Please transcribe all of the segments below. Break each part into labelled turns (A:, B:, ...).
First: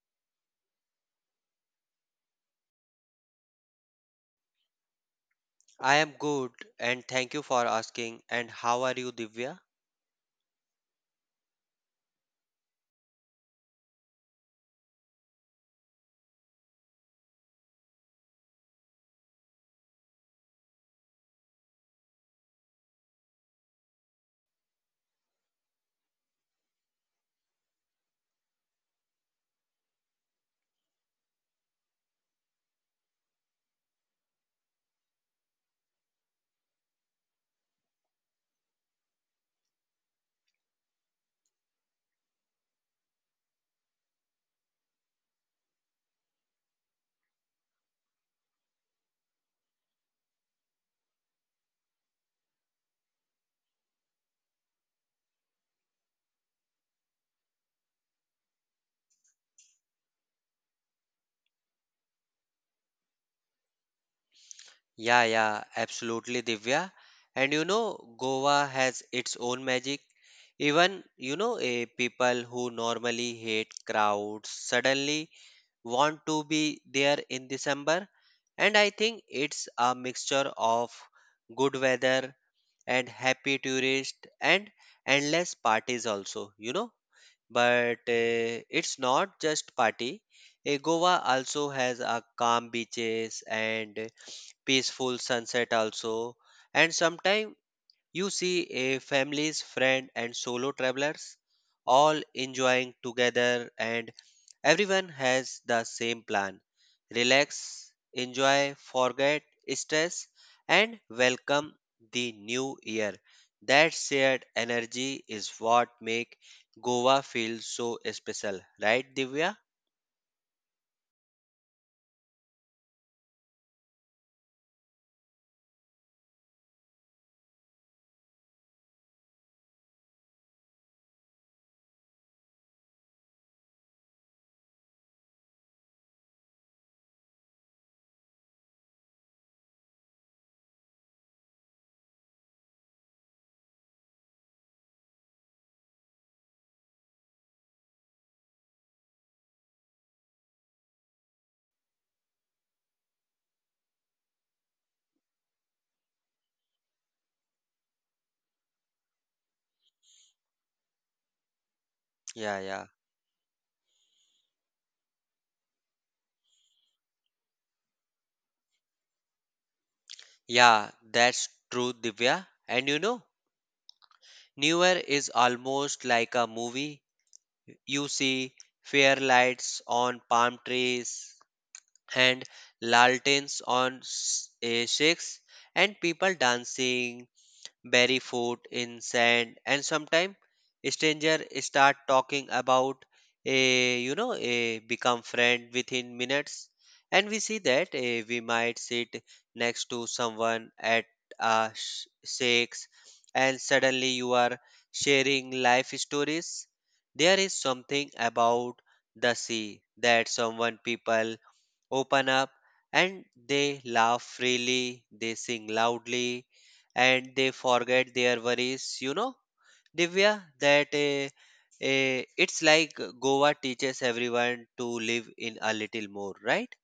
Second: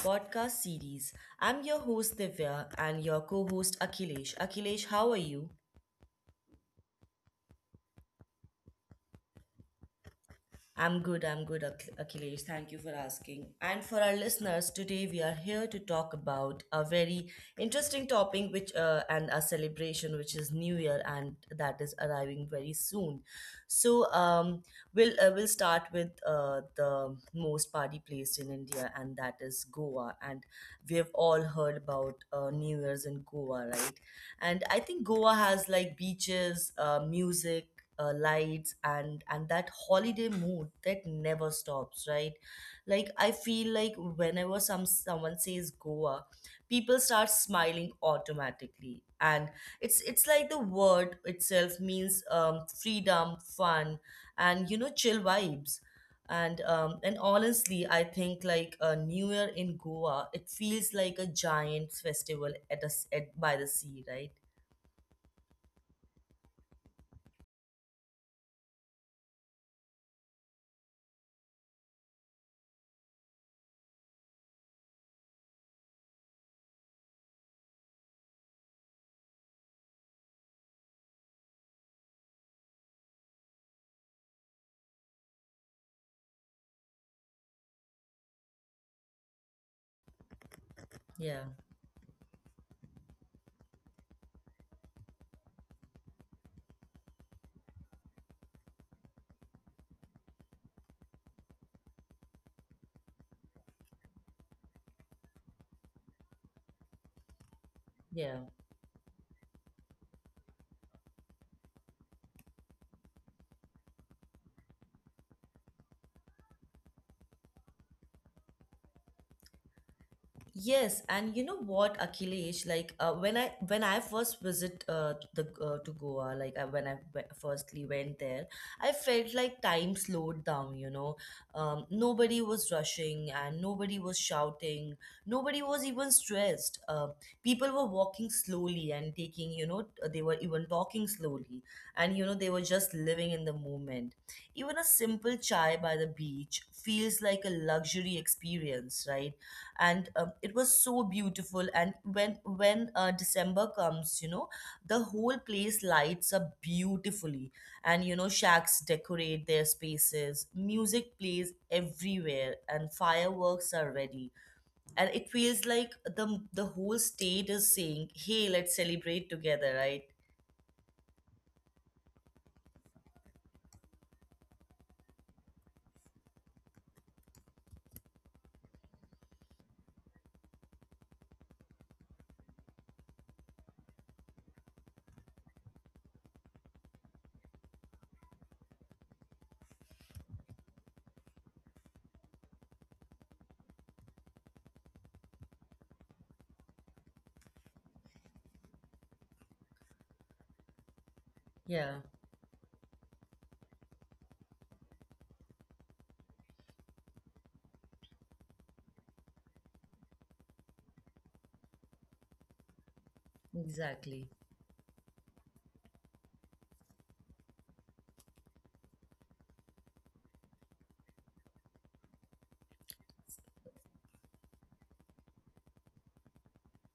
A: podcast series. I'm your host Divya and your co host Akhilesh. Akhilesh, how are you?
B: I am good and thank you for asking. And how are you, Divya?
A: I'm good, Akhilesh. Thank you for asking. And for our listeners, today we are here to talk about a very interesting topic, which and a celebration, which is New Year, and that is arriving very soon. So um, we'll start with the most party place in India, and that is Goa. And we have all heard about New Year's in Goa, right? And I think Goa has like beaches, music, lights, and that holiday mood that never stops, right? Like I feel like whenever someone says Goa, people start smiling automatically, and it's like the word itself means freedom, fun, and you know, chill vibes. And honestly, I think like a new year in Goa, it feels like a giant festival at by the sea, right?
B: Yeah, absolutely, Divya. And you know, Goa has its own magic. Even, you know, people who normally hate crowds suddenly want to be there in December. And I think it's a mixture of good weather and happy tourists and endless parties also, you know. But it's not just party.
A: yeah
B: Goa also has a calm beaches and peaceful sunset also. And sometimes you see a families, friend and solo travelers all enjoying together and everyone has the same plan. Relax,
A: yeah
B: enjoy, forget stress and welcome the new year. That shared energy is what make Goa feel so special, right Divya?
A: Yes, and you know what, Akhilesh, like when I first visit to Goa, like firstly went there, I felt like time slowed down. You know, nobody was rushing and nobody was shouting. Nobody was even stressed. People were walking slowly and taking. You know, they were even talking slowly, and you know, they were just living in the moment. Even a simple chai by the beach feels like a luxury experience, right? And it was so beautiful, and when December comes, you know, the whole place lights up beautifully, and you know, shacks decorate their spaces, music plays everywhere, and
B: Yeah, yeah.
A: fireworks are ready, and it feels like the whole state is saying, hey, let's celebrate together, right?
B: Yeah, that's true, Divya. And you know, New Year is almost like a movie. You see fair lights on palm trees and lanterns on shakes and people dancing bury foot in sand and sometime stranger start talking about a you know a become friend within minutes. And we see that we might sit next to someone at
A: Yeah,
B: a shakes and suddenly you are sharing life stories. There is something about the sea that someone people open up and they
A: exactly.
B: laugh freely, they sing loudly, and they forget their worries. You know, Divya, that it's like Goa teaches everyone to live in a little more, right?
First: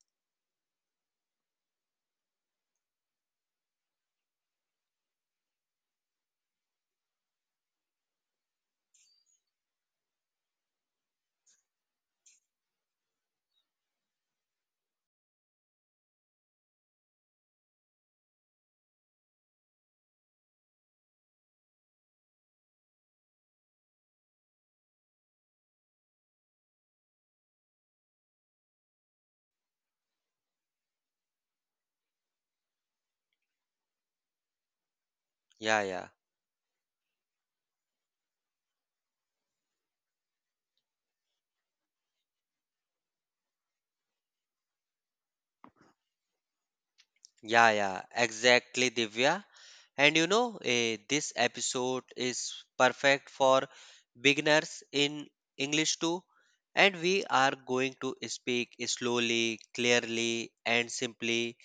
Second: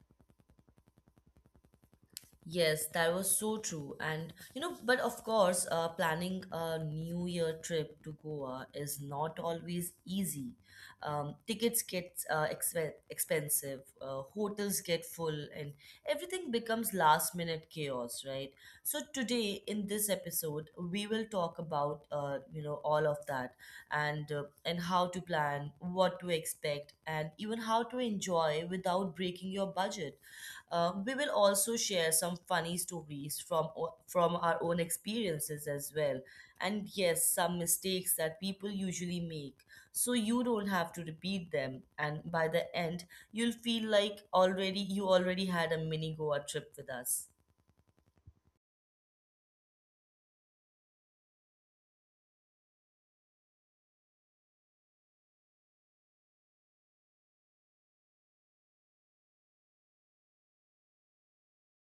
A: Yes, that was so true. And you know, but of course, planning a New Year trip to Goa is not always easy. Tickets get expensive, hotels get full, and everything becomes last minute chaos, right? So today in this episode, we will talk about you know, all of that, and how to plan, what to expect, and even how to enjoy without breaking your budget. We will also share some funny stories from our own experiences as
B: Yeah,
A: well,
B: yeah,
A: and yes, some mistakes that people usually make, so you don't have to repeat them. And by the end, you'll feel like already you already had a mini Goa trip with us.
B: yeah, exactly, Divya. And you know, this episode is perfect for beginners in English too. And we are going to speak slowly, clearly, and simply.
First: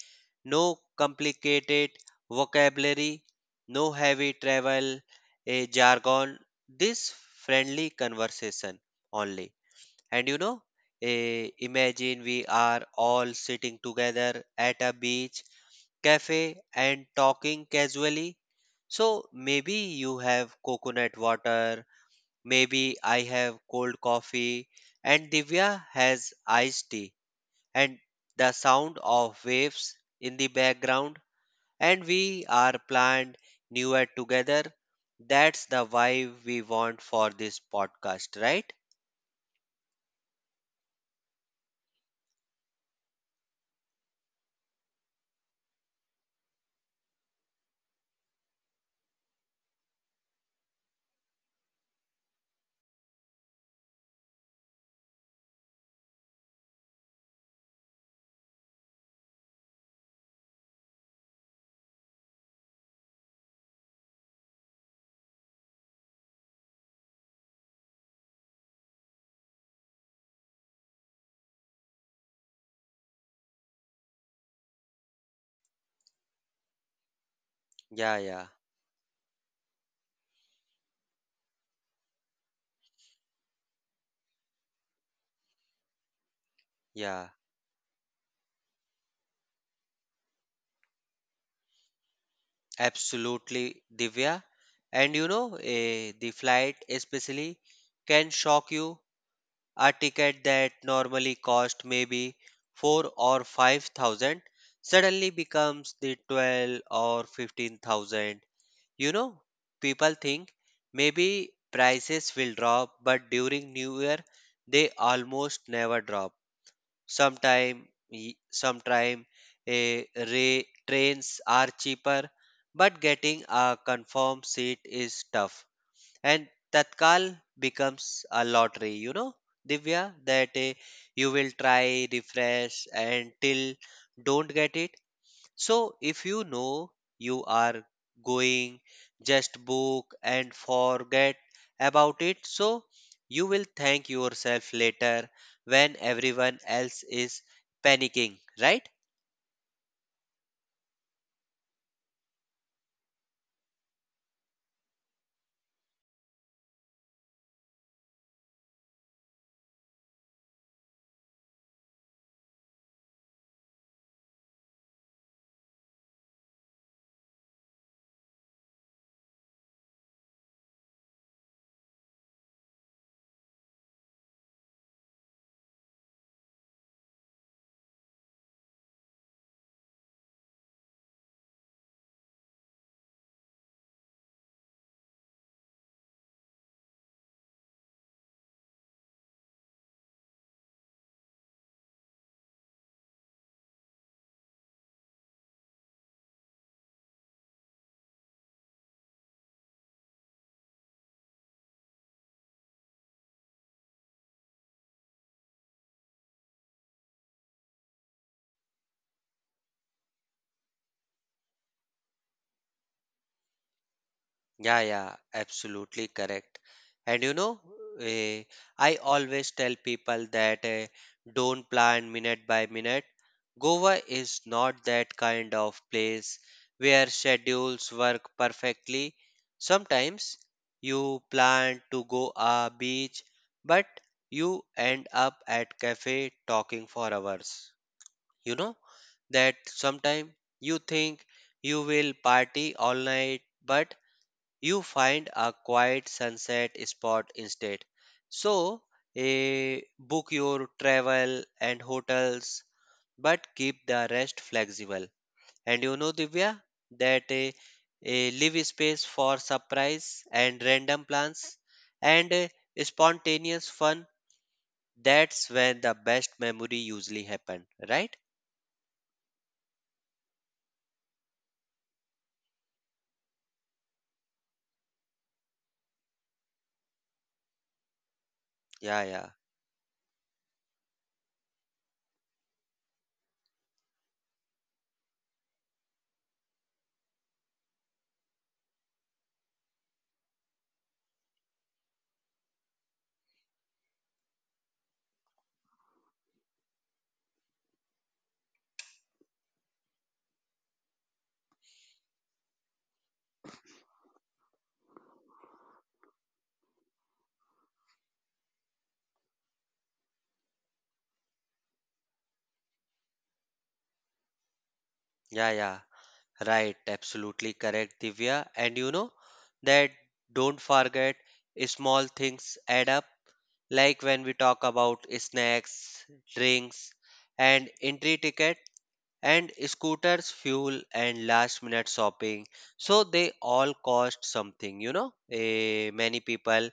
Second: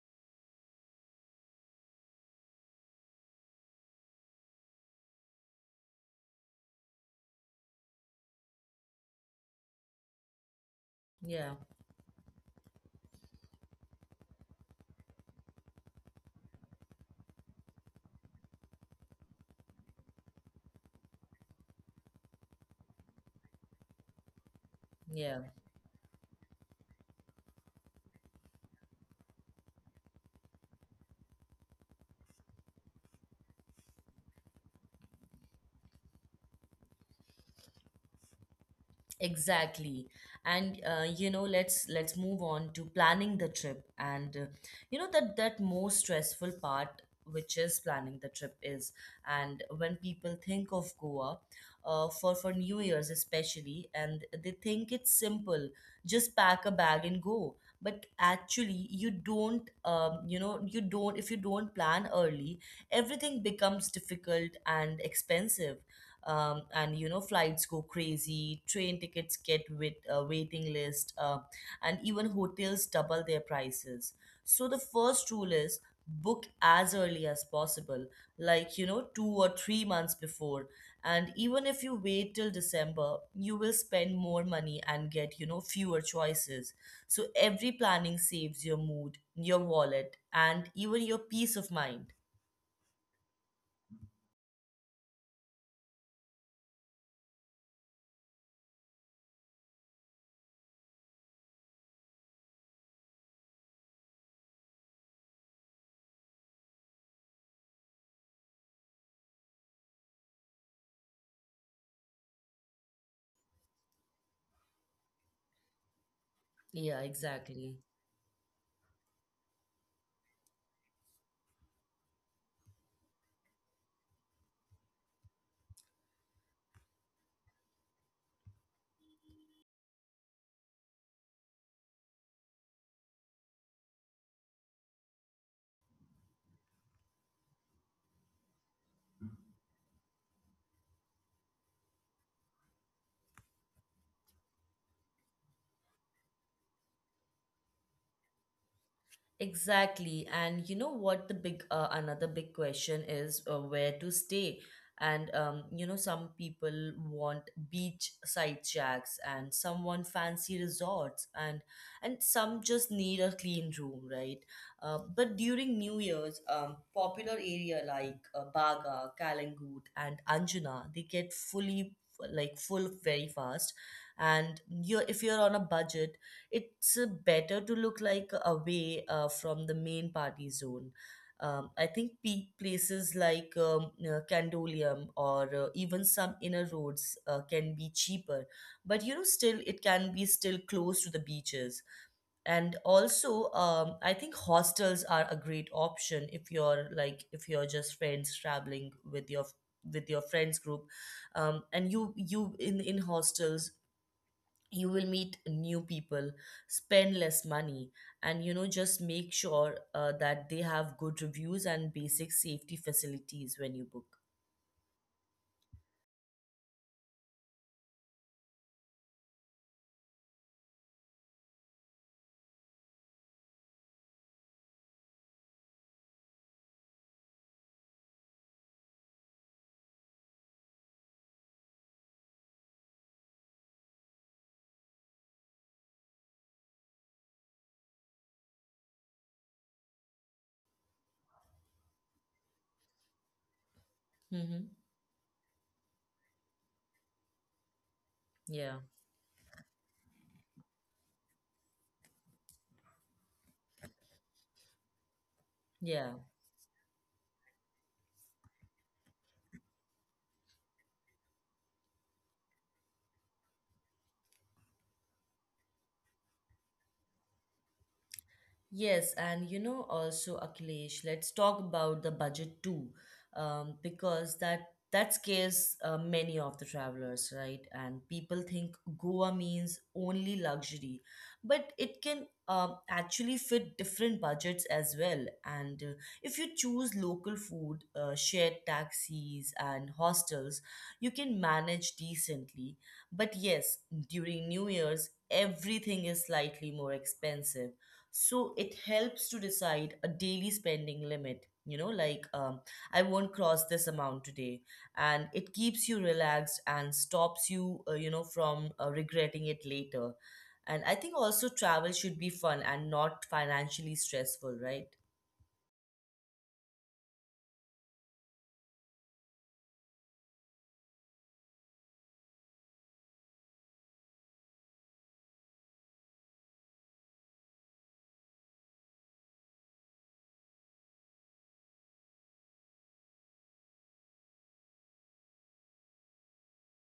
B: No complicated vocabulary, no heavy travel a jargon, this friendly conversation only. And you know,
A: Yeah,
B: imagine we are all sitting together at a beach cafe and talking casually. So maybe you have coconut water, maybe I have cold coffee, and
A: yeah.
B: Divya has iced tea, and the sound of waves in the background and we are planned newer together. That's the vibe we want for this podcast, right?
A: Exactly. And you know, let's move on to planning the trip. And you know, that most stressful part, which is planning the trip, is, and when people think of Goa, for New Year's especially, and they think it's simple, just pack a bag and go. But actually, you don't, you know, you don't. If you don't plan early, everything becomes difficult and expensive, and you know, flights go crazy, train tickets get with a waiting list, and even hotels double their prices. So the first rule is book as early as possible,
B: Yeah, yeah,
A: like you know, 2 or 3 months before. And even if you wait till December, you will spend more money and get, you know, fewer choices. So
B: yeah.
A: every planning saves your mood, your wallet, and even your peace of mind.
B: Absolutely, Divya. And you know, the flight especially can shock you. A ticket that normally cost maybe four or five thousand suddenly becomes the twelve or fifteen thousand. You know, people think maybe prices will drop, but during New Year they almost never drop.
A: Yeah, exactly.
B: Sometime a ray, trains are cheaper, but getting a confirmed seat is tough. And Tatkal becomes a lottery, you know, Divya, that you will try, refresh, and till don't get it. So if you know you are going, just book and forget about it. So you will thank yourself later when everyone else is panicking, right?
A: Exactly. And you know what, the big another big question is, where to stay. And you know, some people want beachside shacks, and some want fancy resorts, and some just need a clean room, right? But during New Year's, popular area like Baga, Kalangut and Anjuna, they get fully, like full very fast. And you, if you're on a budget, it's better to look like away from the main party zone. I think peak places like Candolium or even some inner roads can be cheaper, but you know, still it can be still close to the beaches. And also, I think hostels are a great option, if you're just friends traveling with your friends group. Um, and you you in in hostels, you will meet new people, spend less money, and you know, just make sure that they have good reviews and basic safety facilities when you book.
B: Yeah, absolutely correct. And you know, eh, I always tell people that don't plan minute by minute. Goa is not that kind of place where schedules work perfectly. Sometimes you plan to go a beach, but you end up at cafe talking for hours. You know that sometime you think you will party all night, but
A: Mm-hmm.
B: you find a quiet sunset spot instead.
A: yeah
B: So, book your travel and hotels, but keep the rest flexible. And you
A: yeah
B: know, Divya, that leave space for surprise and random plans and spontaneous fun. That's when the best memory usually happen, right?
A: Yes, and you know, also Akhilesh, let's talk about the budget too, because that scares many of the travelers, right? And people think
B: Yeah,
A: Goa
B: yeah,
A: means only luxury, but it can actually fit different budgets as well. And if you choose local food, shared taxis, and hostels, you can manage decently. But yes, during New Year's, everything is slightly more expensive, so it helps to decide a daily spending limit. You know, like, I won't cross this amount today, and it keeps you relaxed and stops you, you know, from regretting it later. And I think also travel should be fun and not financially stressful, right?
B: yeah, yeah. Right, absolutely correct, Divya. And you know that don't forget small things add up. Like when we talk about snacks, drinks, and entry ticket, and scooters, fuel, and last minute shopping. So they all cost something, you know. Many people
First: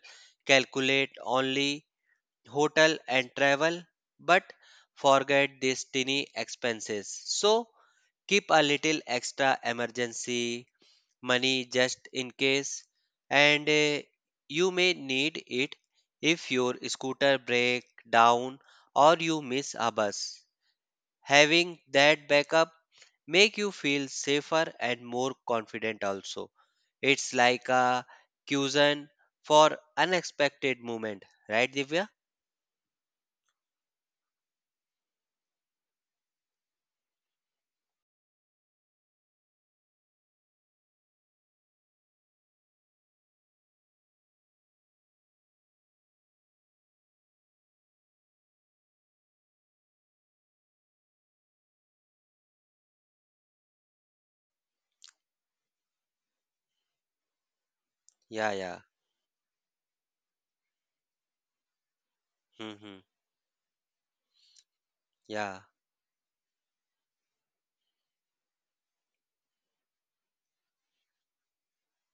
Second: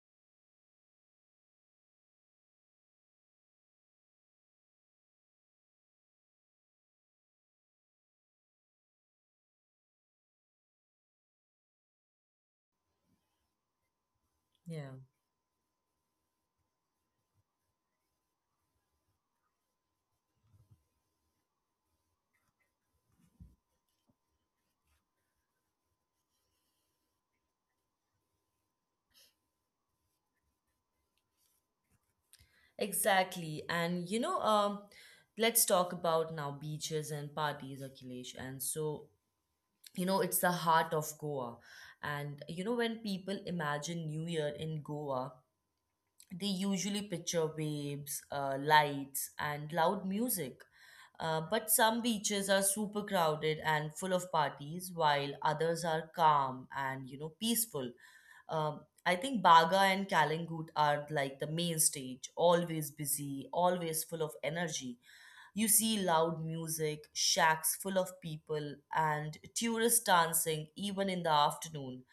B: calculate only hotel and travel, but forget these tiny expenses. So keep a little extra emergency money just in case and you
A: Yeah,
B: may need it if your scooter breaks down or you miss a bus, having that backup make you feel safer and more confident also. It's like a cushion for unexpected moment, right Divya?
A: exactly. And you know, let's talk about now beaches and parties, Akhilesh. And so, you know, it's the heart of Goa. And you know, when people imagine New Year in Goa, they usually picture waves, lights, and loud music. But some beaches are super crowded and full of parties, while others are calm, and you know, peaceful.
B: yeah yeah
A: I think Baga and Kalingut are like the main stage, always
B: hmm
A: busy, always full of energy.
B: yeah
A: You see loud music, shacks full of people, and tourists dancing even in the afternoon.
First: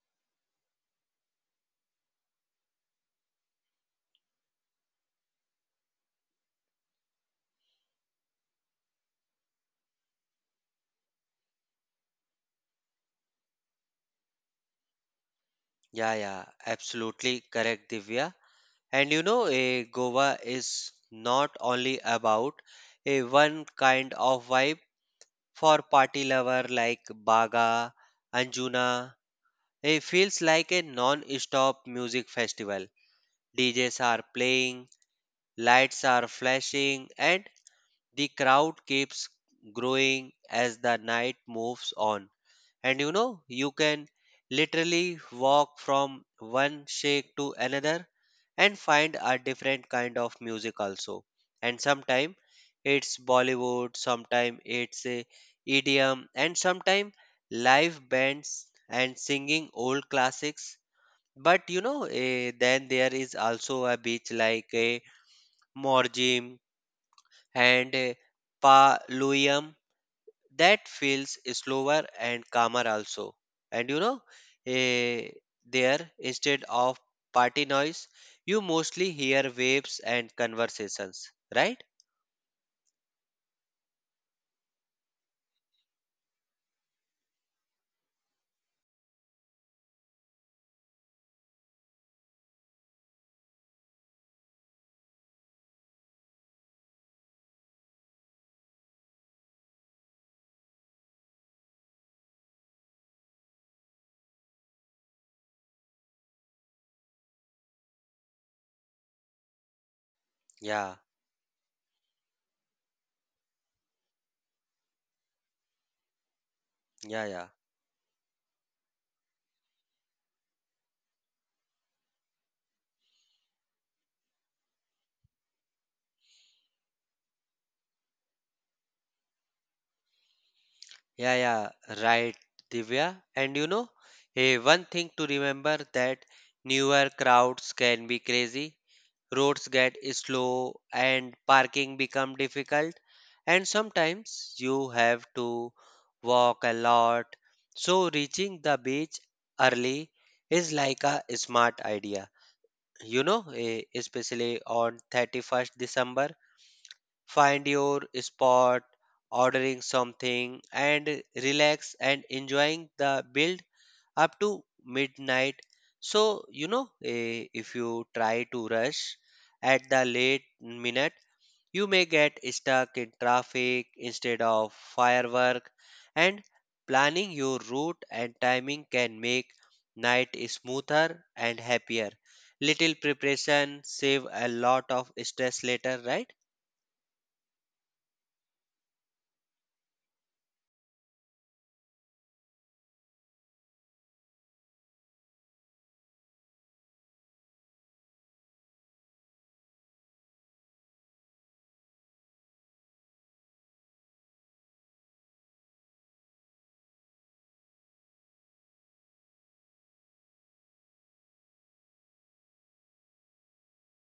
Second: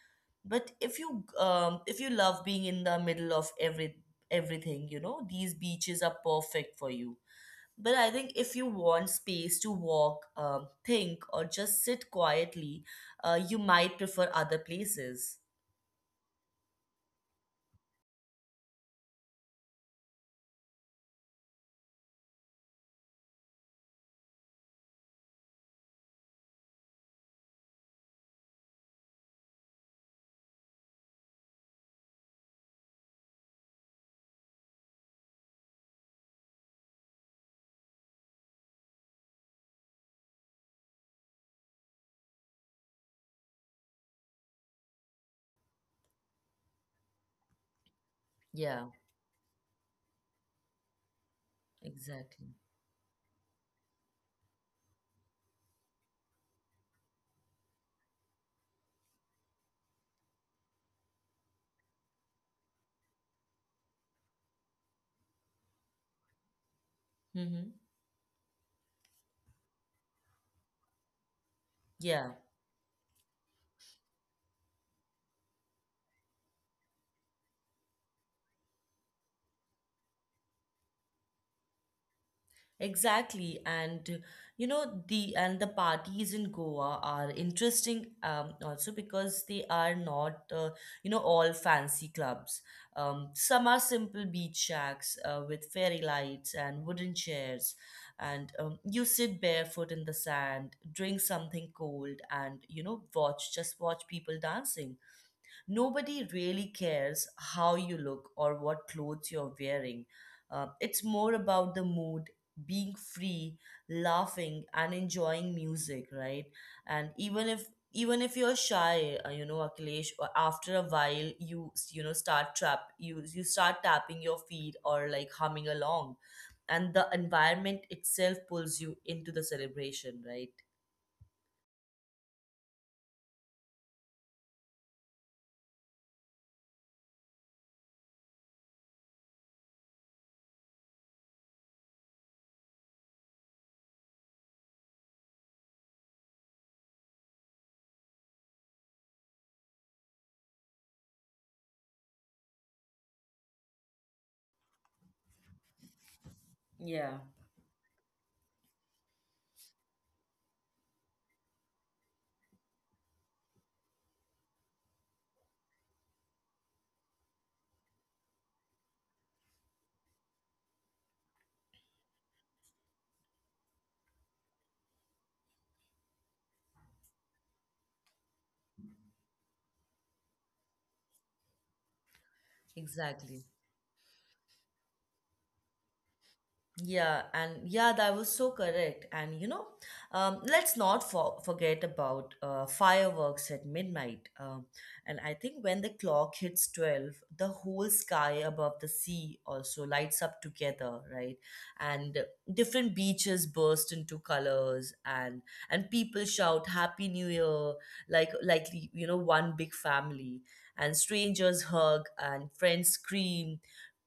A: But if you, love being in the middle of everything, you know, these beaches are perfect for you. But I think if you want space to walk, think, or just sit quietly, you might prefer other places.
B: yeah yeah absolutely correct, Divya. And you know, a Goa is not only about a one kind of vibe for party lover like Baga, Anjuna. It feels like a non-stop music festival. DJs are playing, lights are flashing, and the crowd keeps growing as the night moves on. And you know, you can literally walk from one shake to another and
A: Yeah,
B: find a different kind of music also. And sometimes
A: exactly.
B: it's Bollywood, sometimes it's a EDM, and sometimes live bands and singing old classics. But you know, then there is also a beach like a Morjim
A: Mm-hmm.
B: and Paluyam that feels slower
A: Yeah.
B: and calmer also. And you know eh, there instead of party noise you mostly hear waves and conversations, right?
A: Exactly, and you know, the parties in Goa are interesting, also because they are not, you know, all fancy clubs. Some are simple beach shacks with fairy lights and wooden chairs, and you sit barefoot in the sand, drink something cold, and you know, watch just watch people dancing. Nobody really cares how you look or what clothes you're wearing. It's
B: yeah
A: more about the mood, being free, laughing, and enjoying music, right? And
B: yeah yeah
A: even if you're shy, you know, Akhilesh, after a while, you start tapping your feet or like humming along, and the environment itself pulls you into the celebration, right?
B: yeah yeah right Divya. And you know one thing to remember that newer crowds can be crazy. Roads get slow and parking become difficult, and sometimes you have to walk a lot. So reaching the beach early is like a smart idea, you know, especially on 31st december.
A: Yeah.
B: Find your spot, ordering something, and relax and enjoying the build up to midnight. So, you know, if you try to rush at the late minute, you may get stuck in traffic instead of firework, and planning your route and timing can make night smoother and happier. Little
A: Exactly.
B: preparation save a lot of stress later, right?
A: Yeah, and yeah, that was so correct. And you know, let's not forget about fireworks at midnight. And I think when the clock hits 12, the whole sky above the sea also lights up together, right? And different beaches burst into colors, and people shout Happy New Year, like, you know, one big family. And strangers hug, and friends scream.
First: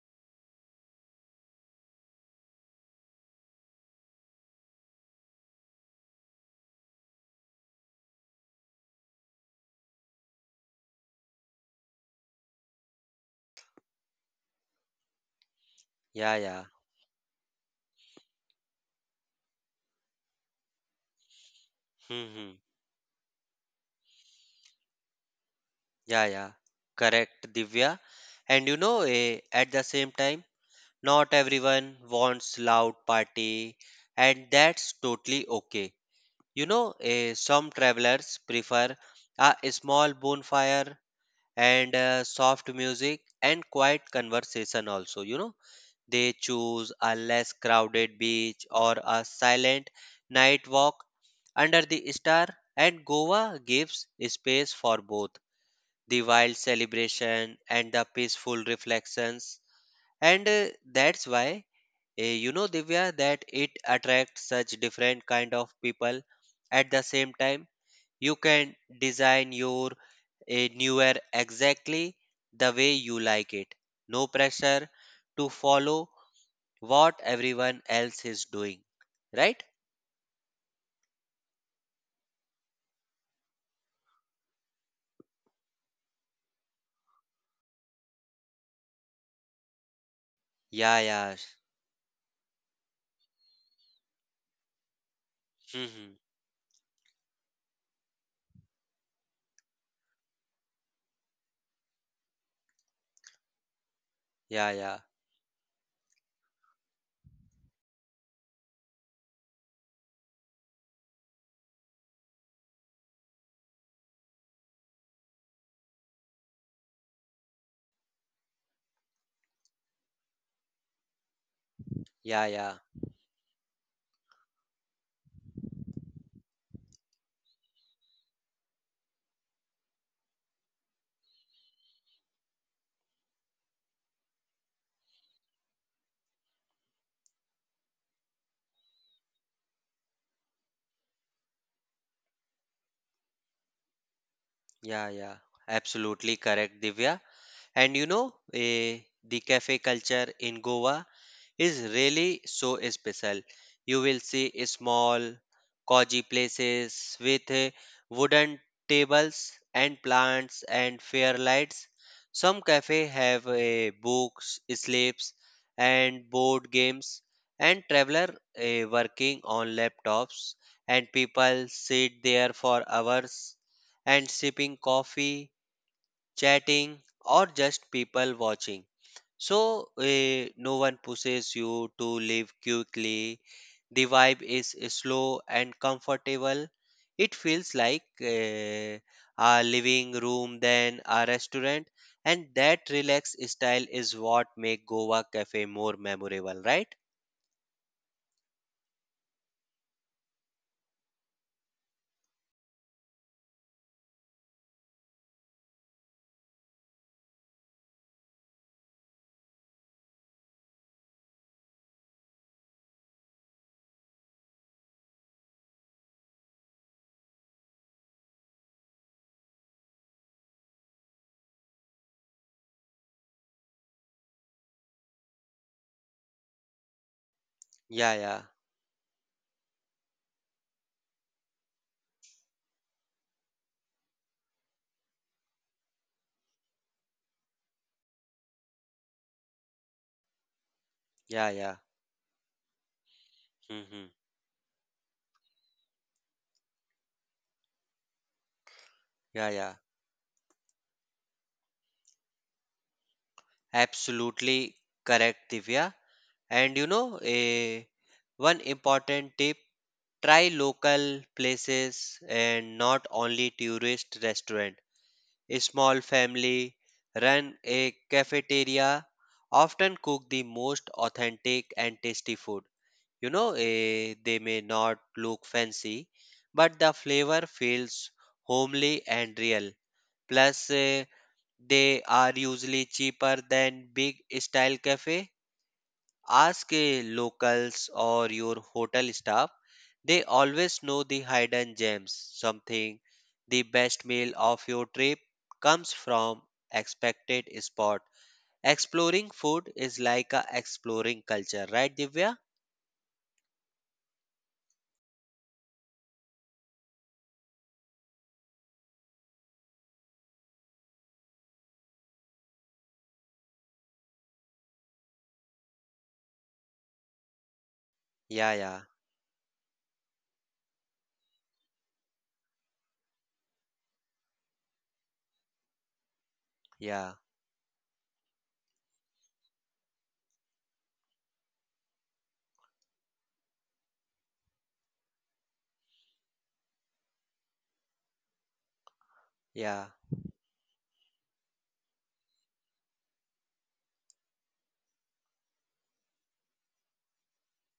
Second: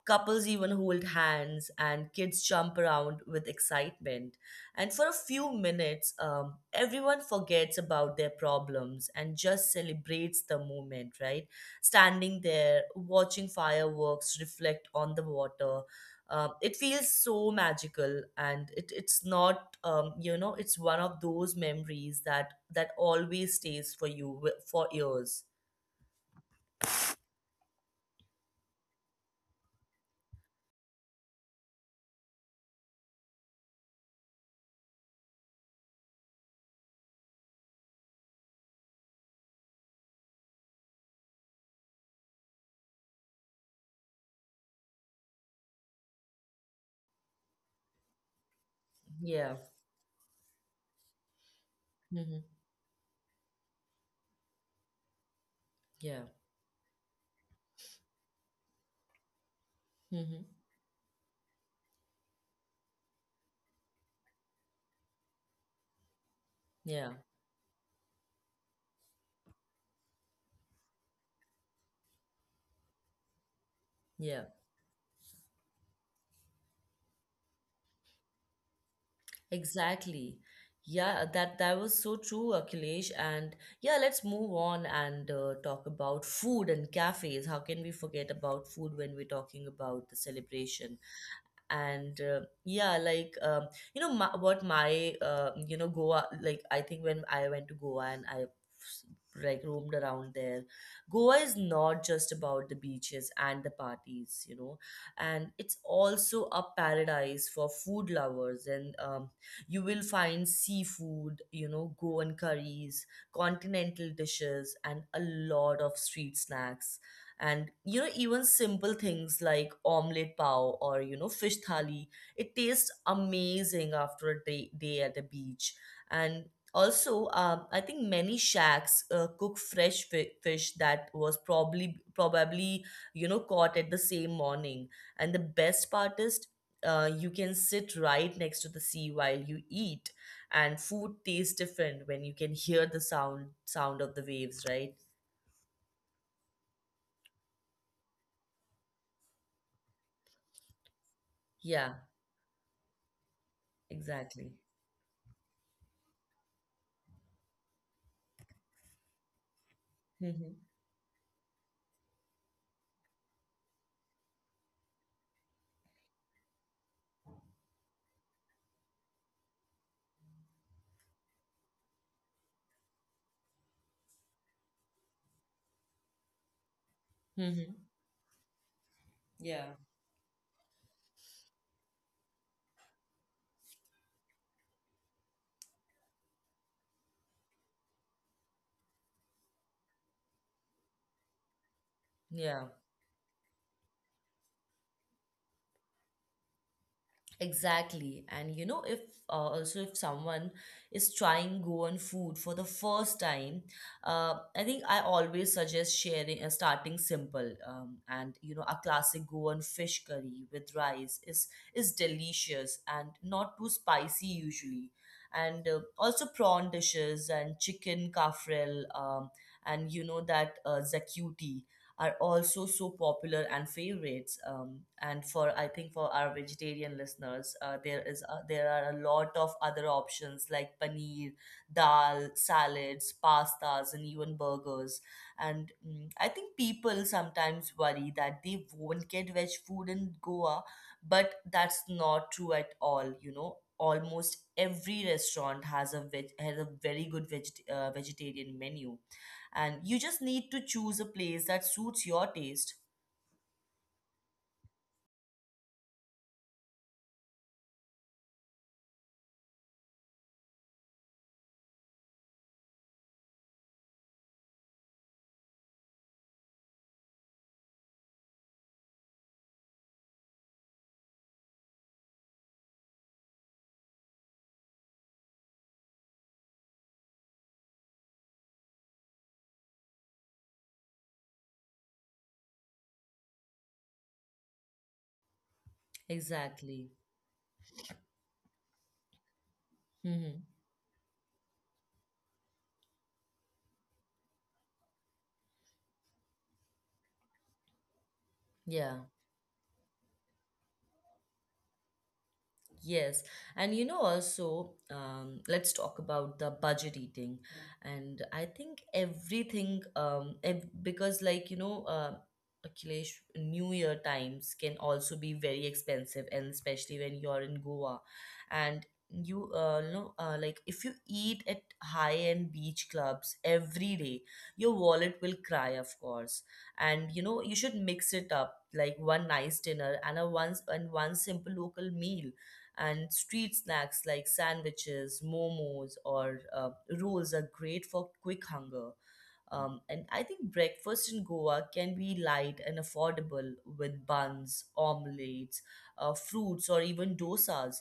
A: Couples even hold hands, and kids jump around with excitement. And for a few minutes, everyone forgets about their problems and just celebrates the moment, right? Standing there, watching fireworks reflect on the water.
B: Yeah, yeah.
A: It feels so magical, and it's not, you know, it's one of those memories that
B: Mm-hmm.
A: always stays for you for years.
B: Yeah, yeah. Correct, Divya. And you know, at the same time, not everyone wants loud party, and that's totally okay. You know, some travelers prefer a small bonfire and soft music and quiet conversation also, you know. They choose a less crowded beach or a
A: Yeah
B: silent night walk under the
A: hmm
B: star, and Goa gives space for both
A: yeah
B: the wild celebration and the peaceful reflections
A: hmm
B: and that's why you know Divya that it attracts such different kind of people at the
A: yeah
B: same time. You can design your a newer exactly the way you like it. No
A: yeah
B: pressure to follow what everyone else is doing. Right?
A: Exactly. Yeah, that that was so true, Akhilesh. And yeah, let's move on and talk about food and cafes. How can we forget about food when we're talking about the celebration?
B: Yeah, yeah.
A: And yeah like You know, my, what my you know,
B: hmm
A: Goa, like I think when I went to Goa and I, like, roamed around there, Goa is not just about the beaches and the parties, you
B: Yeah,
A: know,
B: yeah.
A: and it's also a paradise for food lovers. And You will find seafood, you know, Goan curries, continental dishes, and a lot of street snacks. And you know, even simple things like omelette pao, or you know, fish thali,
B: Yeah,
A: it
B: yeah.
A: tastes amazing after day at the beach. And also, I think many shacks cook fresh fish that was probably, you know, caught at the same morning. And the best part is, you can sit right next to the sea while you eat, and food tastes different when you can hear the sound of the waves, right?
B: Yeah, yeah. Absolutely correct, Divya. And you know, the cafe culture in Goa is
A: Yeah,
B: really so special. You will
A: exactly.
B: see small, cozy places with wooden tables and plants and fair lights. Some cafe have books, slips, and board games, and traveler working on laptops, and people sit there for hours and sipping coffee chatting, or
A: Mm-hmm.
B: just people watching.
A: Yeah.
B: So, no one pushes you to leave quickly. The vibe is slow and comfortable. It feels like a living room than a restaurant, and
A: Yeah,
B: that relaxed style is what make Goa cafe more memorable, right?
A: exactly. And you know, if also, if someone is trying Goan food for the first time, I think I always suggest sharing starting simple. And you know, a classic Goan fish curry with rice is delicious and not too spicy usually. And also prawn dishes and chicken kafrel, and that zakuti are also so popular and favorites. And for I think for our vegetarian listeners,
B: Yeah, yeah,
A: there are a lot of other options like paneer, dal, salads, pastas, and even burgers. And I think people sometimes worry that they won't get veg food in Goa, but
B: yeah, yeah.
A: that's not true at all. You know,
B: hmm
A: almost every restaurant has a very good vegetarian menu,
B: Yeah, yeah.
A: and you just need to choose a place that suits your taste.
B: Absolutely correct, Divya. And you know, one important tip. Try local places and not only tourist restaurant. A small family run a cafeteria often cook the most authentic and tasty food. You know, they may not look fancy, but the flavor feels homely and real. Plus, they are usually cheaper than big style cafe. Ask
A: Exactly.
B: a locals or your hotel staff. They
A: Hmm.
B: always know the hidden gems. Something the best meal of your trip comes from expected spot.
A: Yeah.
B: Exploring food is like a exploring culture, right Divya?
A: Yes, and let's talk about the budget eating. And I think everything, ev- because, like, you know, Akhilesh, New Year times can also be very expensive, and especially when you're in Goa.
B: Yeah, yeah,
A: And if you eat at high-end beach clubs every day, your wallet will cry, of course. And,
B: yeah,
A: you know, you should mix it up, like one nice dinner and a once and one simple local meal and street snacks like sandwiches, momos, or rolls are great for quick hunger.
B: yeah.
A: And I think breakfast in Goa can be light and affordable with buns, omelets, fruits, or even dosas.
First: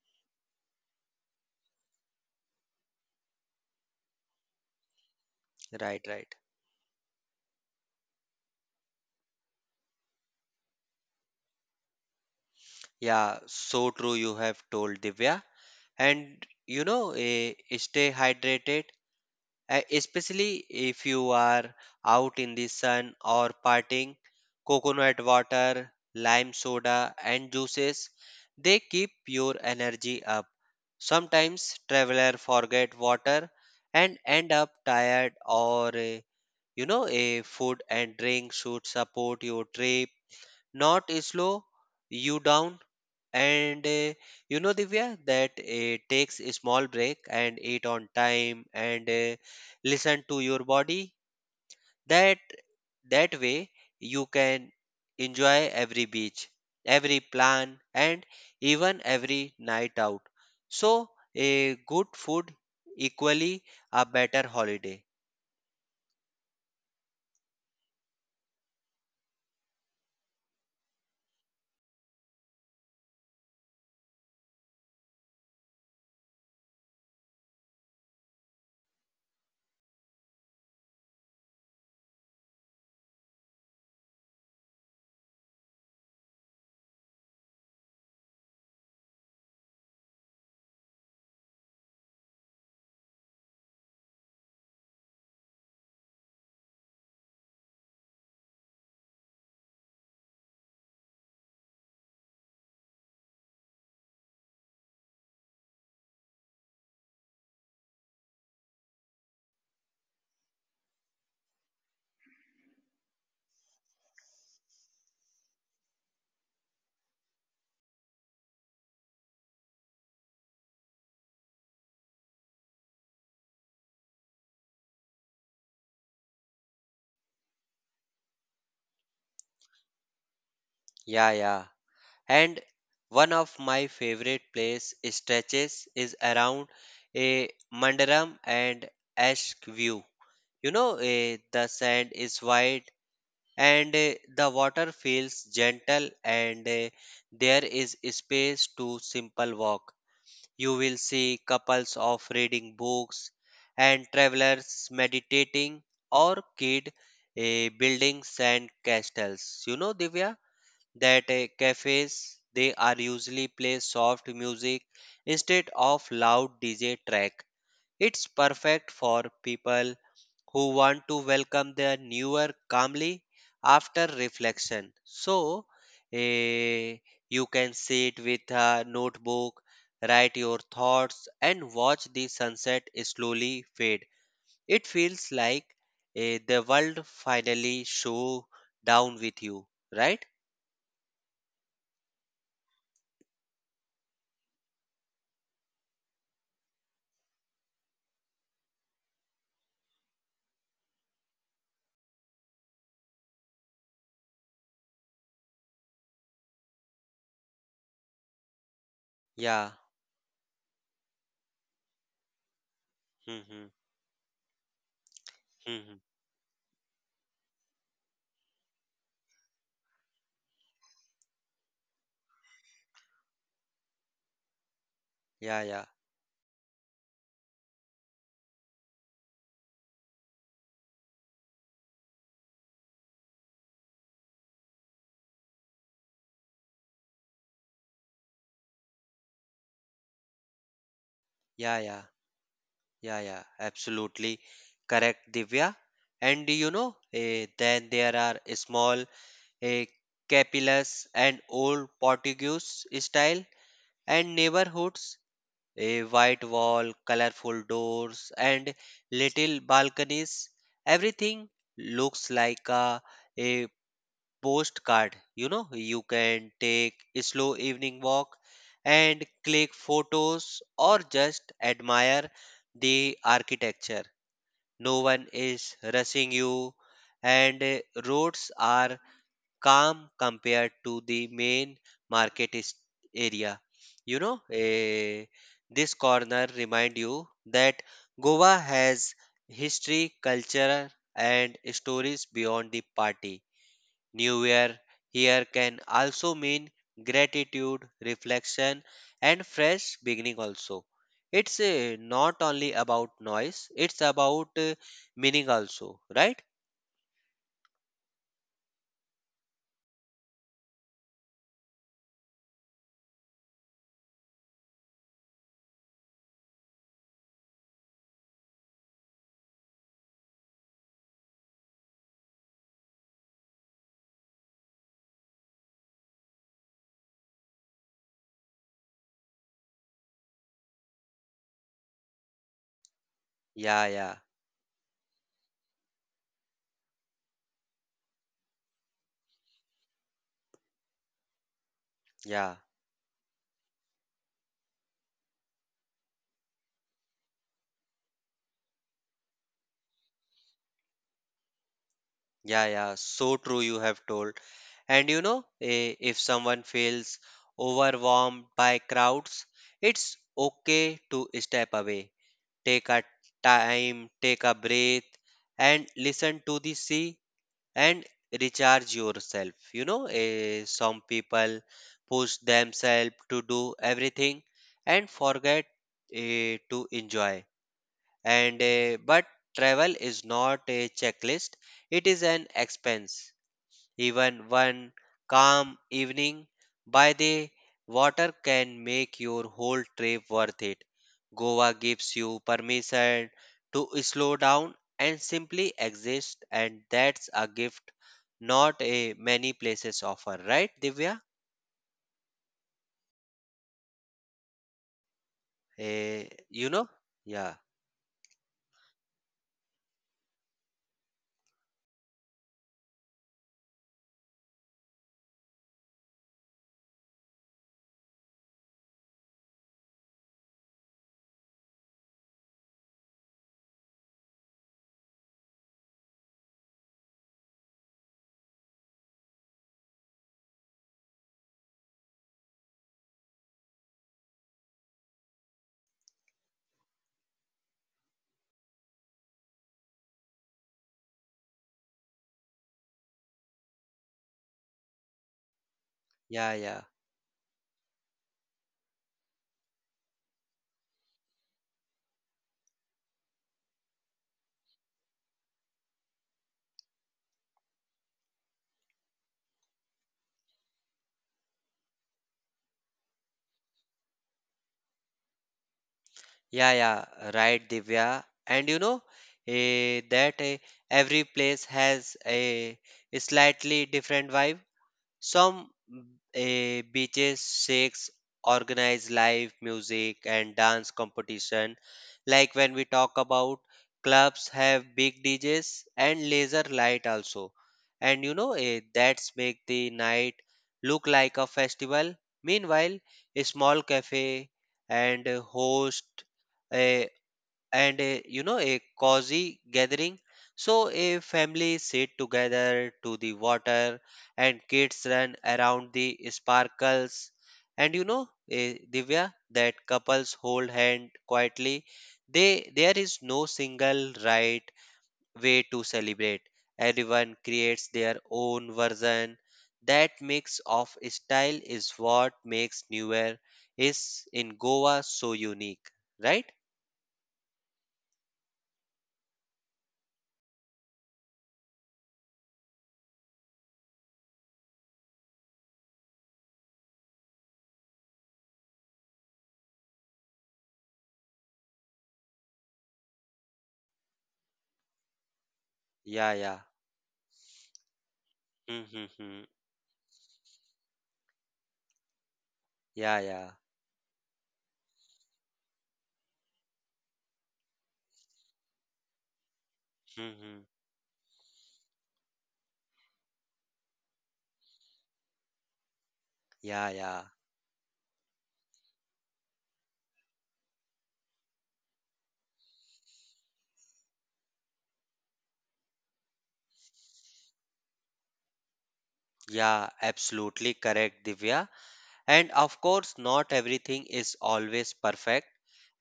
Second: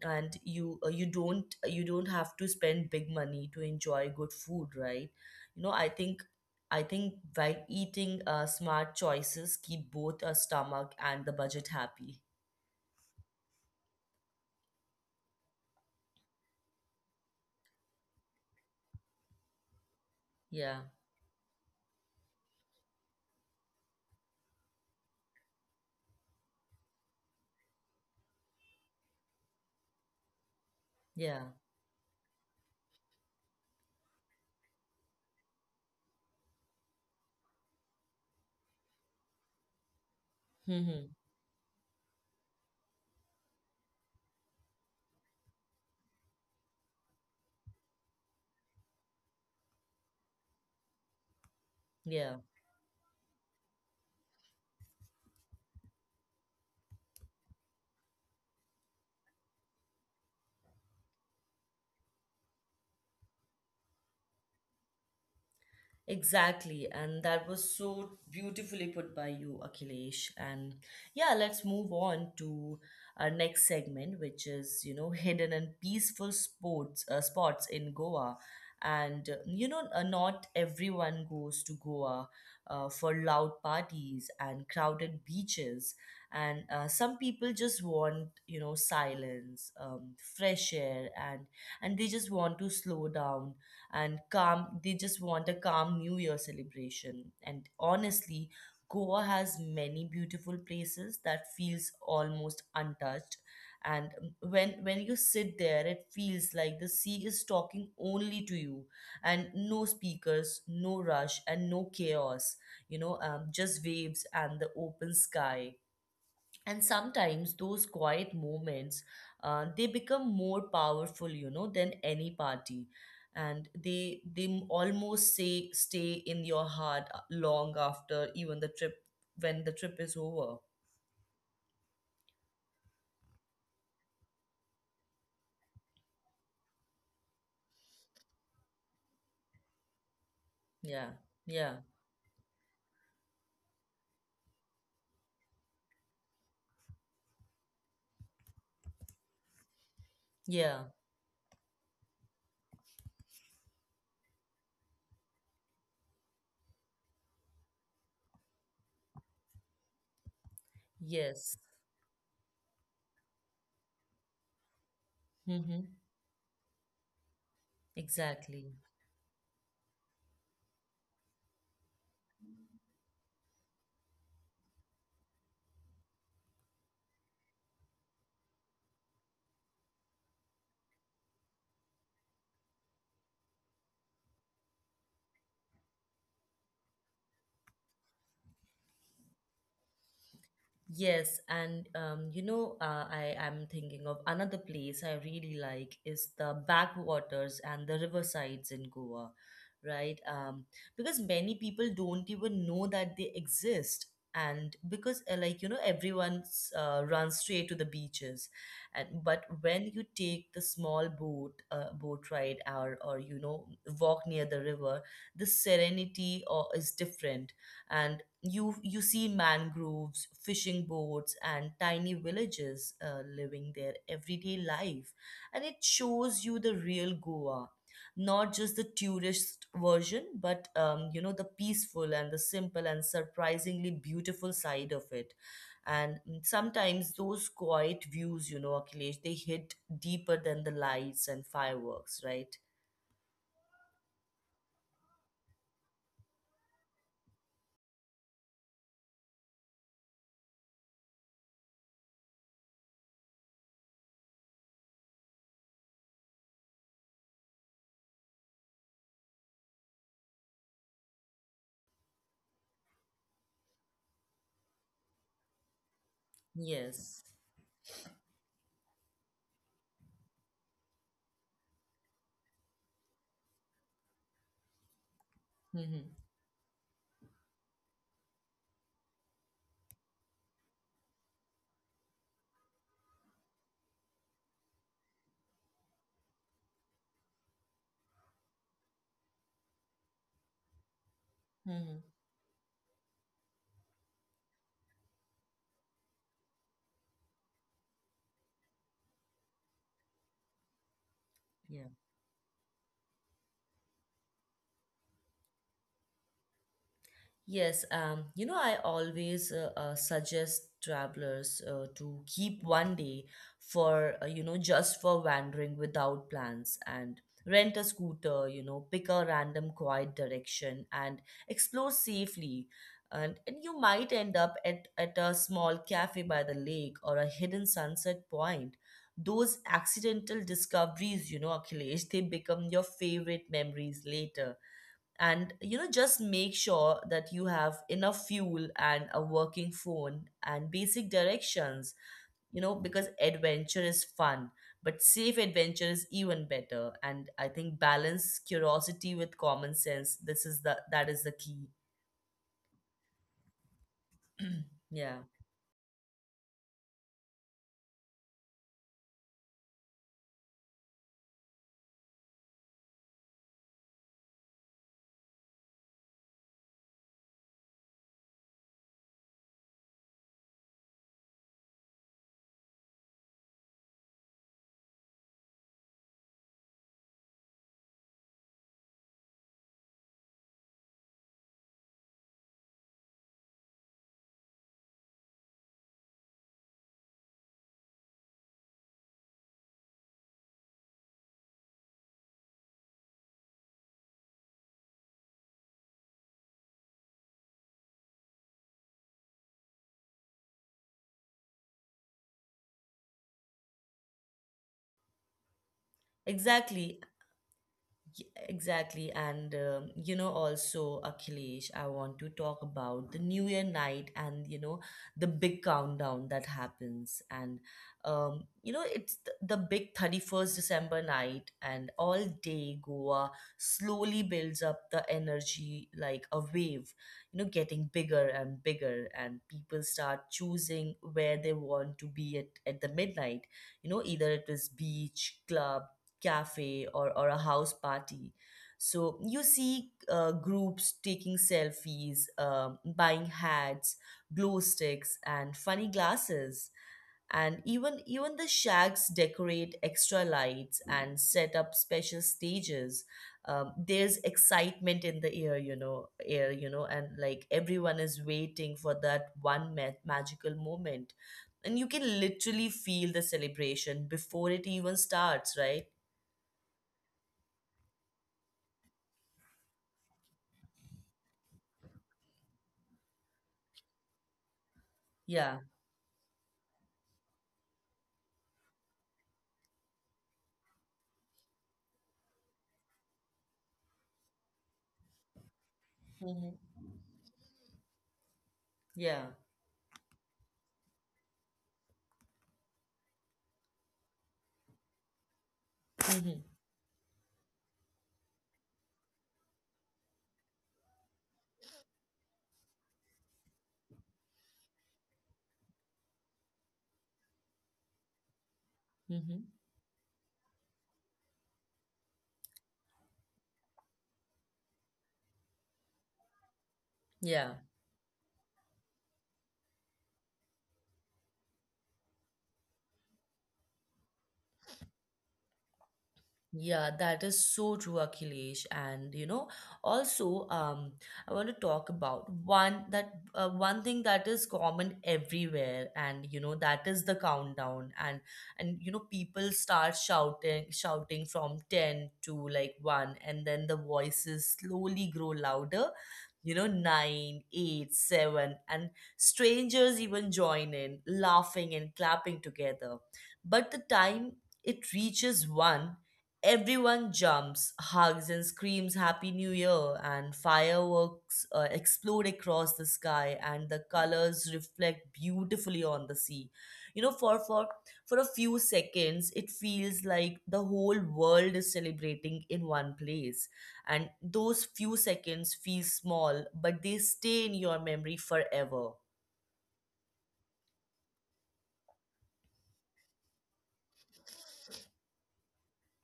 A: And you don't have to spend big money to enjoy good food, right? You know, I
B: Right,
A: think
B: right.
A: I think by eating smart choices, keep both our stomach and the budget happy.
B: Yeah, so true you have told Divya. And you know, stay hydrated. Especially
A: Yeah,
B: if you are out in the sun or partying, coconut water, lime soda, and juices, they keep your energy up.
A: yeah.
B: Sometimes traveler forget water and end up tired or you know a food and drink should support your trip,
A: Hmm.
B: not slow you down. And you know, Divya, that it takes a small break and eat on time and listen to your body.
A: Yeah.
B: That that way you can enjoy every beach, every plan, and even every night out. So a good food equally a better holiday.
A: Exactly, and that was so beautifully put by you, Akhilesh. And yeah, let's move on to our next segment, which is hidden and peaceful sports spots in Goa. And not everyone goes to Goa for loud parties and crowded beaches. And some people just want silence, fresh air, and they just want to slow down and calm they just want a calm new year celebration. And honestly, Goa has many beautiful places that feels almost untouched, and when you sit there it feels like the sea is talking only to you, and no speakers, no rush, and no chaos. Just waves and the open sky, and sometimes those quiet moments, they become more powerful, you know, than any party. And almost say stay in your heart long after even the trip, when the trip is over
B: Yeah, yeah. And one of my favorite place stretches is around a Mandaram and Ash view. You know,
A: yeah,
B: the
A: yeah,
B: sand is white and the water feels gentle, and there is space to simple walk. You
A: yeah.
B: will see couples of reading books and travelers meditating or kid building sand castles. You know, Divya, that
A: Yes.
B: cafes they are usually play soft music instead
A: Mm-hmm.
B: of loud DJ track. It's
A: Exactly.
B: perfect for people who want to welcome their newer calmly after reflection. So, eh, you can sit with a notebook, write your thoughts, and watch the sunset slowly fade. It feels like the world finally show down with you, right?
A: Yes, and I am thinking of another place I really like is the backwaters and the riversides in Goa, right? Because many people don't even know that they exist, and because everyone runs straight to the beaches, and but
B: Yeah.
A: when you take the small boat ride, or
B: Mm-hmm.
A: walk near the river, the
B: hmm
A: serenity or is different, and you see mangroves, fishing boats, and tiny villages living their everyday life.
B: Yeah,
A: And it
B: yeah,
A: shows you the real Goa, not just the tourist version, but the peaceful and the simple and surprisingly beautiful side of it. And sometimes those quiet views, you know, Akhilesh, they hit deeper than the lights and
B: yeah, yeah,
A: fireworks, right?
B: yeah, yeah. Absolutely correct, Divya. And you know, then there are small eh, capillas and old Portuguese style and neighborhoods, a white wall, colorful doors, and little balconies. Everything looks like a postcard. You know, you can take a
A: Yes.
B: slow evening walk and click photos or just admire the architecture. No one is
A: Mm-hmm.
B: rushing you, and roads are calm compared to the main market is- area. You know, eh, this corner remind you that Goa has history, culture, and
A: Mm-hmm.
B: stories beyond the party. New Year here can also mean gratitude, reflection, and fresh beginning also. It's
A: Yeah.
B: not only about noise, it's about meaning also, right?
A: Yes, you know, I always suggest travelers to keep one day for, just for wandering without plans, and rent a scooter, you know, pick a random quiet direction and explore safely. And, you might end up at a small cafe by the lake, or a hidden sunset point. Those accidental discoveries, you know, Akhilesh, they become your favorite
B: Yeah,
A: memories
B: yeah,
A: later. And you know, just make sure that you have enough fuel and a working phone and basic directions,
B: yeah,
A: you know, because adventure is fun, but safe adventure is even better. And I think balance curiosity with common sense, this is the that is the key.
B: yeah. So true, you have told. And
A: Yeah.
B: if someone feels overwhelmed by crowds, it's okay to step away. Take a time, take a breath, and listen to the sea and recharge yourself. Some people push themselves to do everything and forget to enjoy. And but travel is not a checklist; it is an expense. Even one calm evening by the water can make your whole trip worth it. Goa gives you permission to slow down and simply exist, and that's a gift not a many places offer, right, Divya? Eh, you know?
A: Exactly.
B: Yeah,
A: Exactly, and you know, also Akhilesh, I want to talk about the New Year night, and the big countdown that happens. And it's the big 31st December night, and all day Goa slowly builds up the energy like a wave, you know, getting bigger and bigger, and people start choosing where they want to be at the midnight, you know, either it was beach, club, cafe, or a house party. So you see groups taking selfies, buying hats, glow sticks, and funny
B: yeah,
A: glasses.
B: yeah,
A: And even the shacks decorate extra lights and set up special stages. There's excitement in the air, and like everyone is waiting for that magical moment, and you can literally feel the celebration before it even starts, right?
B: yeah, right, Divya. And eh, that eh, every place has a slightly different vibe.
A: Yeah.
B: Some beaches shakes organize live music and dance competition. Like when we talk about clubs have big DJs and
A: Hmm.
B: laser light also. And
A: Yeah.
B: that's make the night look like a festival. Meanwhile, a small cafe and a host
A: Hmm.
B: eh, and a, you know a cozy gathering so a family sit together to the water and kids run around the sparkles and divya
A: Hmm.
B: that couples hold hand quietly. They there is no single right way to celebrate. Everyone
A: Yeah.
B: creates their own version. That mix of style is what makes new year is in goa so unique, right?
A: Yeah, that is so true, Akhilesh. And also, um, I want to talk about one thing that is common everywhere, and you know, that is the countdown. And people start shouting from ten to like one, and then the voices slowly grow louder.
B: yeah
A: You
B: yeah
A: know, nine, eight, seven, and
B: Mm-hmm.
A: strangers even join in, laughing and clapping together.
B: Yeah, yeah.
A: But the time it reaches one, everyone jumps, hugs, and screams Happy New Year, and
B: Mm-hmm.
A: fireworks explode across the sky, and the colors reflect beautifully on the sea.
B: Yeah,
A: You know,
B: yeah.
A: for a few seconds, it feels like the whole world is celebrating in one place. And those few seconds feel small, but they stay in your memory forever.
B: Yeah, absolutely correct, Divya. And of course, not everything is always perfect,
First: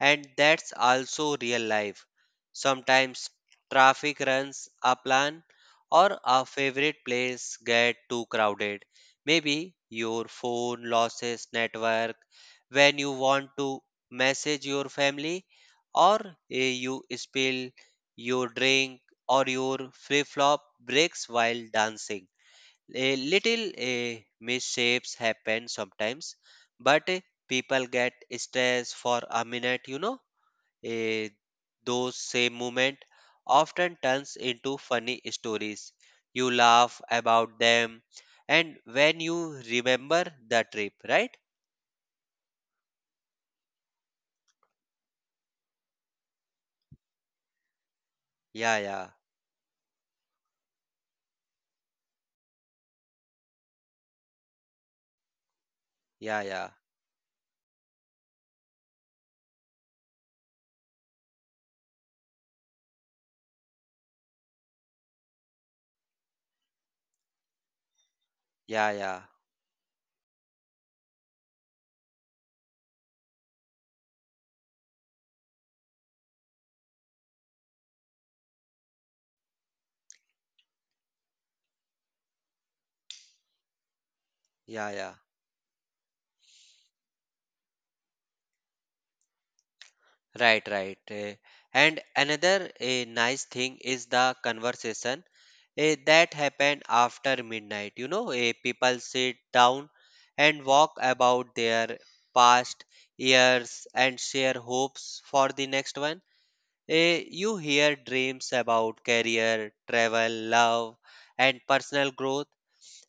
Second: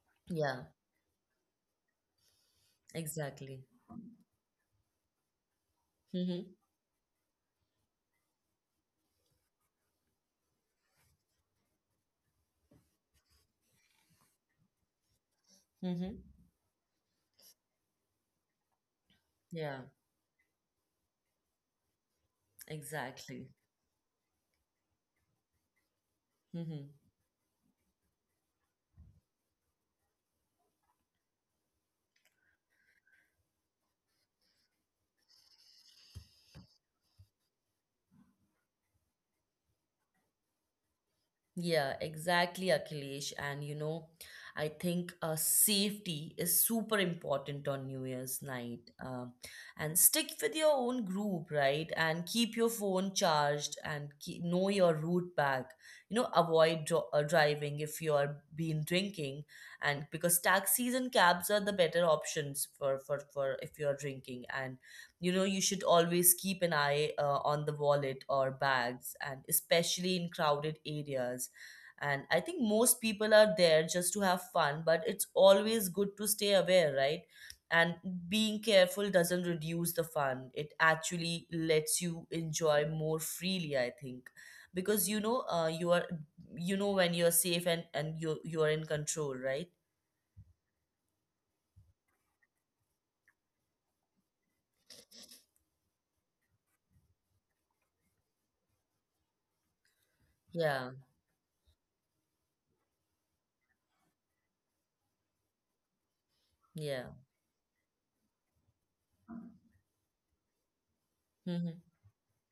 B: and
A: Yeah,
B: that's also real life. Sometimes
A: exactly.
B: traffic runs a plan or a
A: Mm-hmm.
B: favorite place get too crowded. Maybe your phone loses network when you want to message your family
A: Mm-hmm.
B: or you spill your drink or
A: Yeah,
B: your flip-flop breaks while dancing. A
A: exactly.
B: little misshapes happen sometimes,
A: Mm-hmm.
B: but people get stressed for a minute, you know. Eh, those same moment often turns into funny stories. You laugh about them, and when you remember the trip, right?
A: Yeah, exactly, Akhilesh. And you know, I think safety is super important on New Year's
B: Yeah,
A: night.
B: yeah,
A: And Stick with your own group, right? And keep your phone charged, and know your route back. You know,
B: yeah, yeah,
A: avoid driving if you are been drinking, and because taxis and cabs are the better options for if you are drinking. And you know, you should always keep an eye on the wallet or
B: yeah,
A: bags,
B: yeah,
A: and especially in crowded areas. And I think most people are there just to have fun, but it's always good to stay aware, right? And being careful doesn't reduce the fun, it actually lets you enjoy more freely, I think.
B: yeah,
A: Because
B: yeah.
A: you know when you're safe, and you are in control, right?
B: Right, right. And another nice thing is the conversation that happened after midnight. People sit down and walk
A: Yeah,
B: about their past years and share hopes for the next one.
A: yeah.
B: You hear dreams about career, travel, love, and personal
A: Hmm.
B: growth.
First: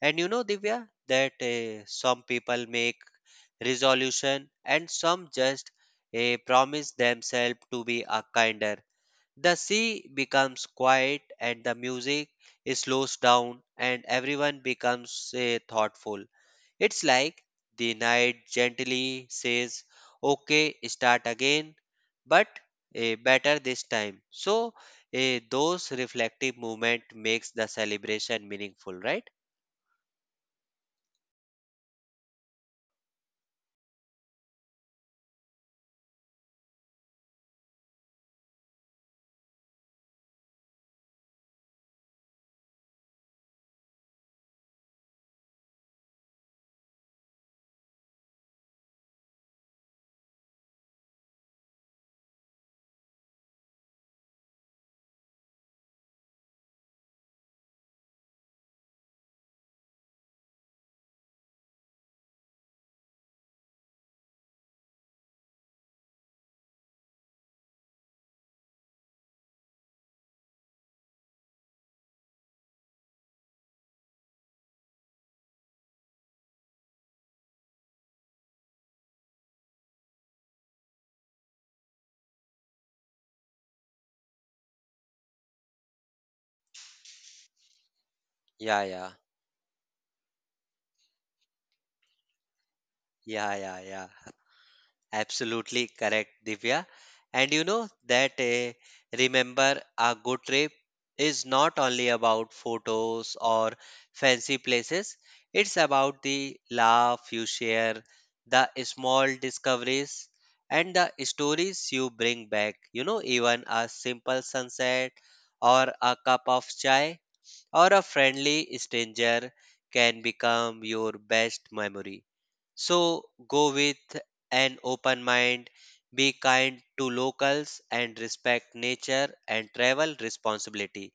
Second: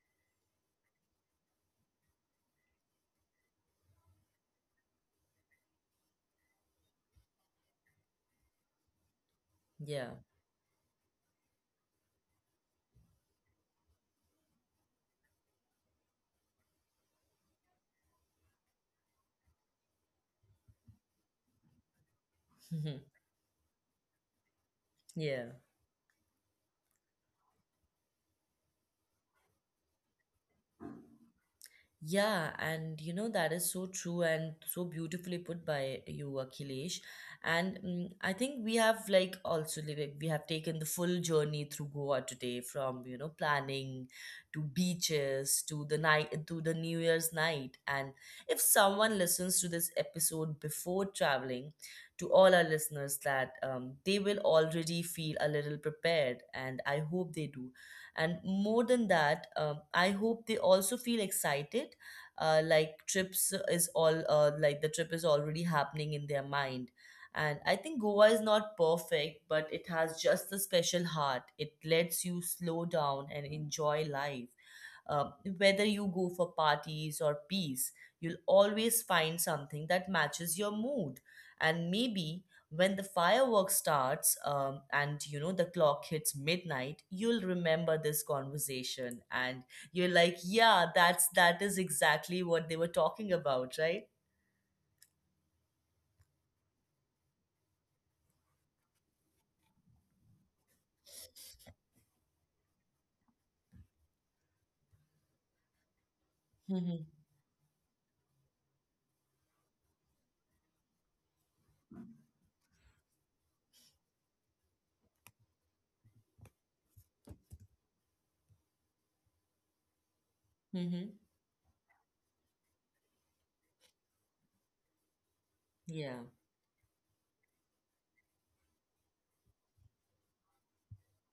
B: And you know, Divya, that some people make resolution, and some just promise themselves to be a kinder. The sea
A: Yeah.
B: becomes quiet and the music slows down and everyone becomes thoughtful. It's like the night gently says, "Okay, start again, but better this time." So those
A: Yeah.
B: reflective movement makes the celebration meaningful, right?
A: Yeah, and you know that is so true and so beautifully put by you, Akhilesh. And I think we have like also like we have taken the full journey through Goa today, from you know planning to beaches to the night to the New Year's night. And if someone listens to this episode before traveling, to all our listeners, that they will already feel a little prepared, and I hope they do. And more than that, I hope they also feel excited. Like trips is all like The trip is already happening in their mind. And I think Goa is not perfect, but it has just the special heart. It lets you slow down and enjoy life. Uh, Whether you go for parties or peace, you'll always find something that matches your mood. And maybe when the fireworks starts, and you know the clock hits midnight, you'll remember this
B: Yeah,
A: conversation,
B: yeah,
A: and you're like, yeah, that is exactly what they were talking about,
B: yeah,
A: right?
B: yeah, yeah. Absolutely correct, Divya. And you know that remember, a good trip is not only about photos or fancy places, it's about the
A: Mm-hmm.
B: laugh you share, the small discoveries, and the stories you bring back. You know, even a simple sunset or a cup of chai or a friendly stranger can become
A: Mm-hmm.
B: your best memory. So go with an open mind,
A: Yeah,
B: be kind to locals and respect nature and travel responsibility.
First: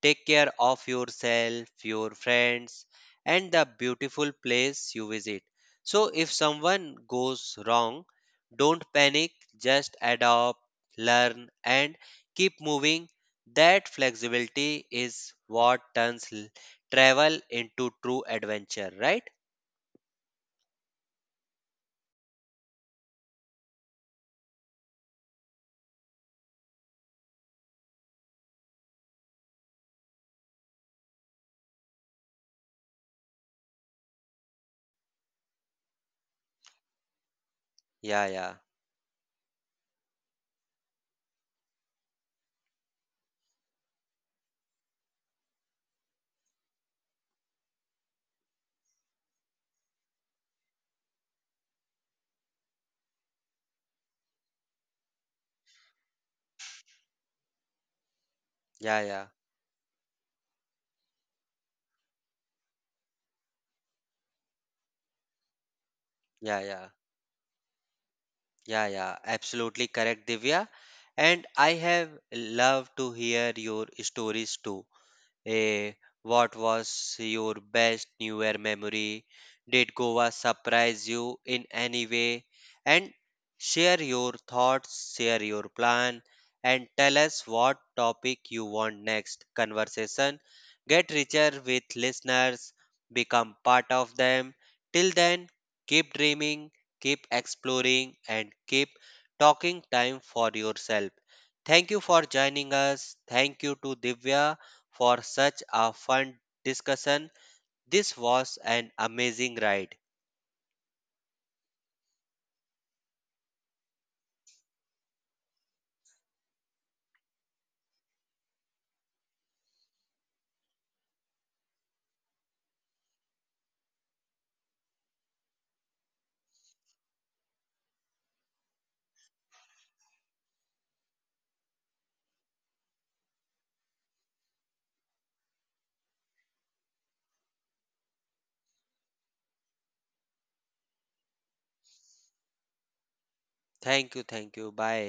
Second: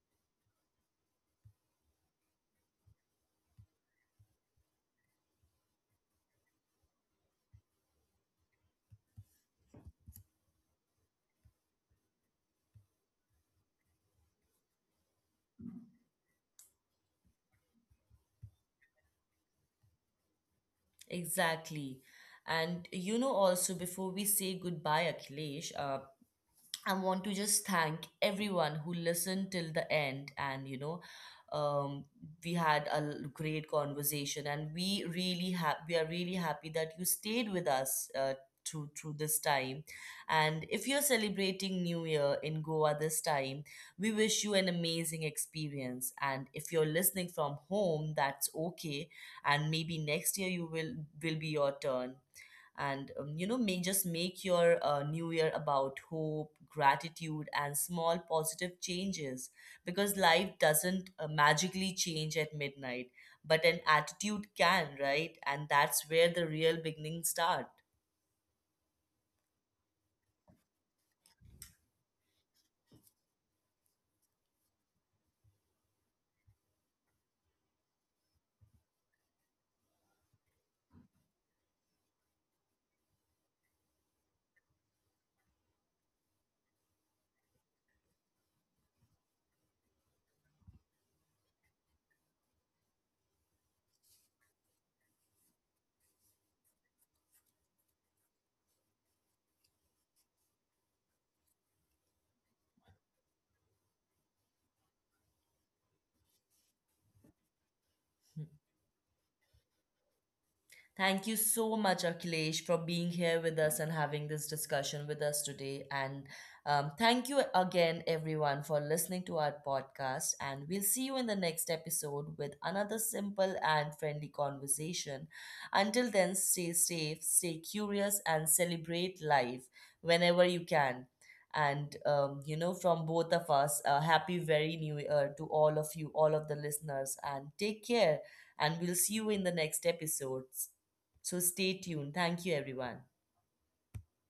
B: Take care of yourself, your friends and the beautiful place you visit. So if someone goes wrong, don't panic, just adopt, learn and keep moving. That flexibility is what turns travel into true adventure, right?
A: exactly. And you know, also before we say goodbye, Akhilesh, I want to just thank everyone who listened till the end. And, you know, um, we had a great conversation, and we really we are really happy that you stayed with us
B: Yeah, yeah.
A: through this time. And if you're celebrating New Year in Goa this time, we wish you an amazing experience. And if you're listening from home, that's okay. And maybe next year will be your turn, and may just make your new year about hope, gratitude, and small positive
B: Yeah,
A: changes,
B: yeah.
A: because life doesn't magically change at midnight, but an attitude can, right? And that's where the real
B: Yeah, yeah,
A: beginnings start.
B: yeah, absolutely correct, Divya. And I have loved to hear your stories too. Eh, what was your best New Year memory? Did Goa surprise you in any way? And share your thoughts, share your plan, and tell us what topic you want next conversation. Get richer with listeners, become part of them. Till then, keep dreaming, keep exploring, and keep talking time for yourself. Thank you for joining us. Thank you to Divya for such a fun discussion. This was an amazing ride.
A: Thank you so much, Akhilesh, for being here with us and having this discussion with us today. And thank you again, everyone, for listening to our podcast. And we'll see you in the next episode with another simple and friendly conversation. Until then, stay safe, stay curious, and celebrate life whenever you can. And, from both of us, a happy very new year to all of you, all of the listeners, and take care. And we'll see you in the next episodes. So stay tuned. Thank you, everyone.
B: Thank you, thank you. Bye.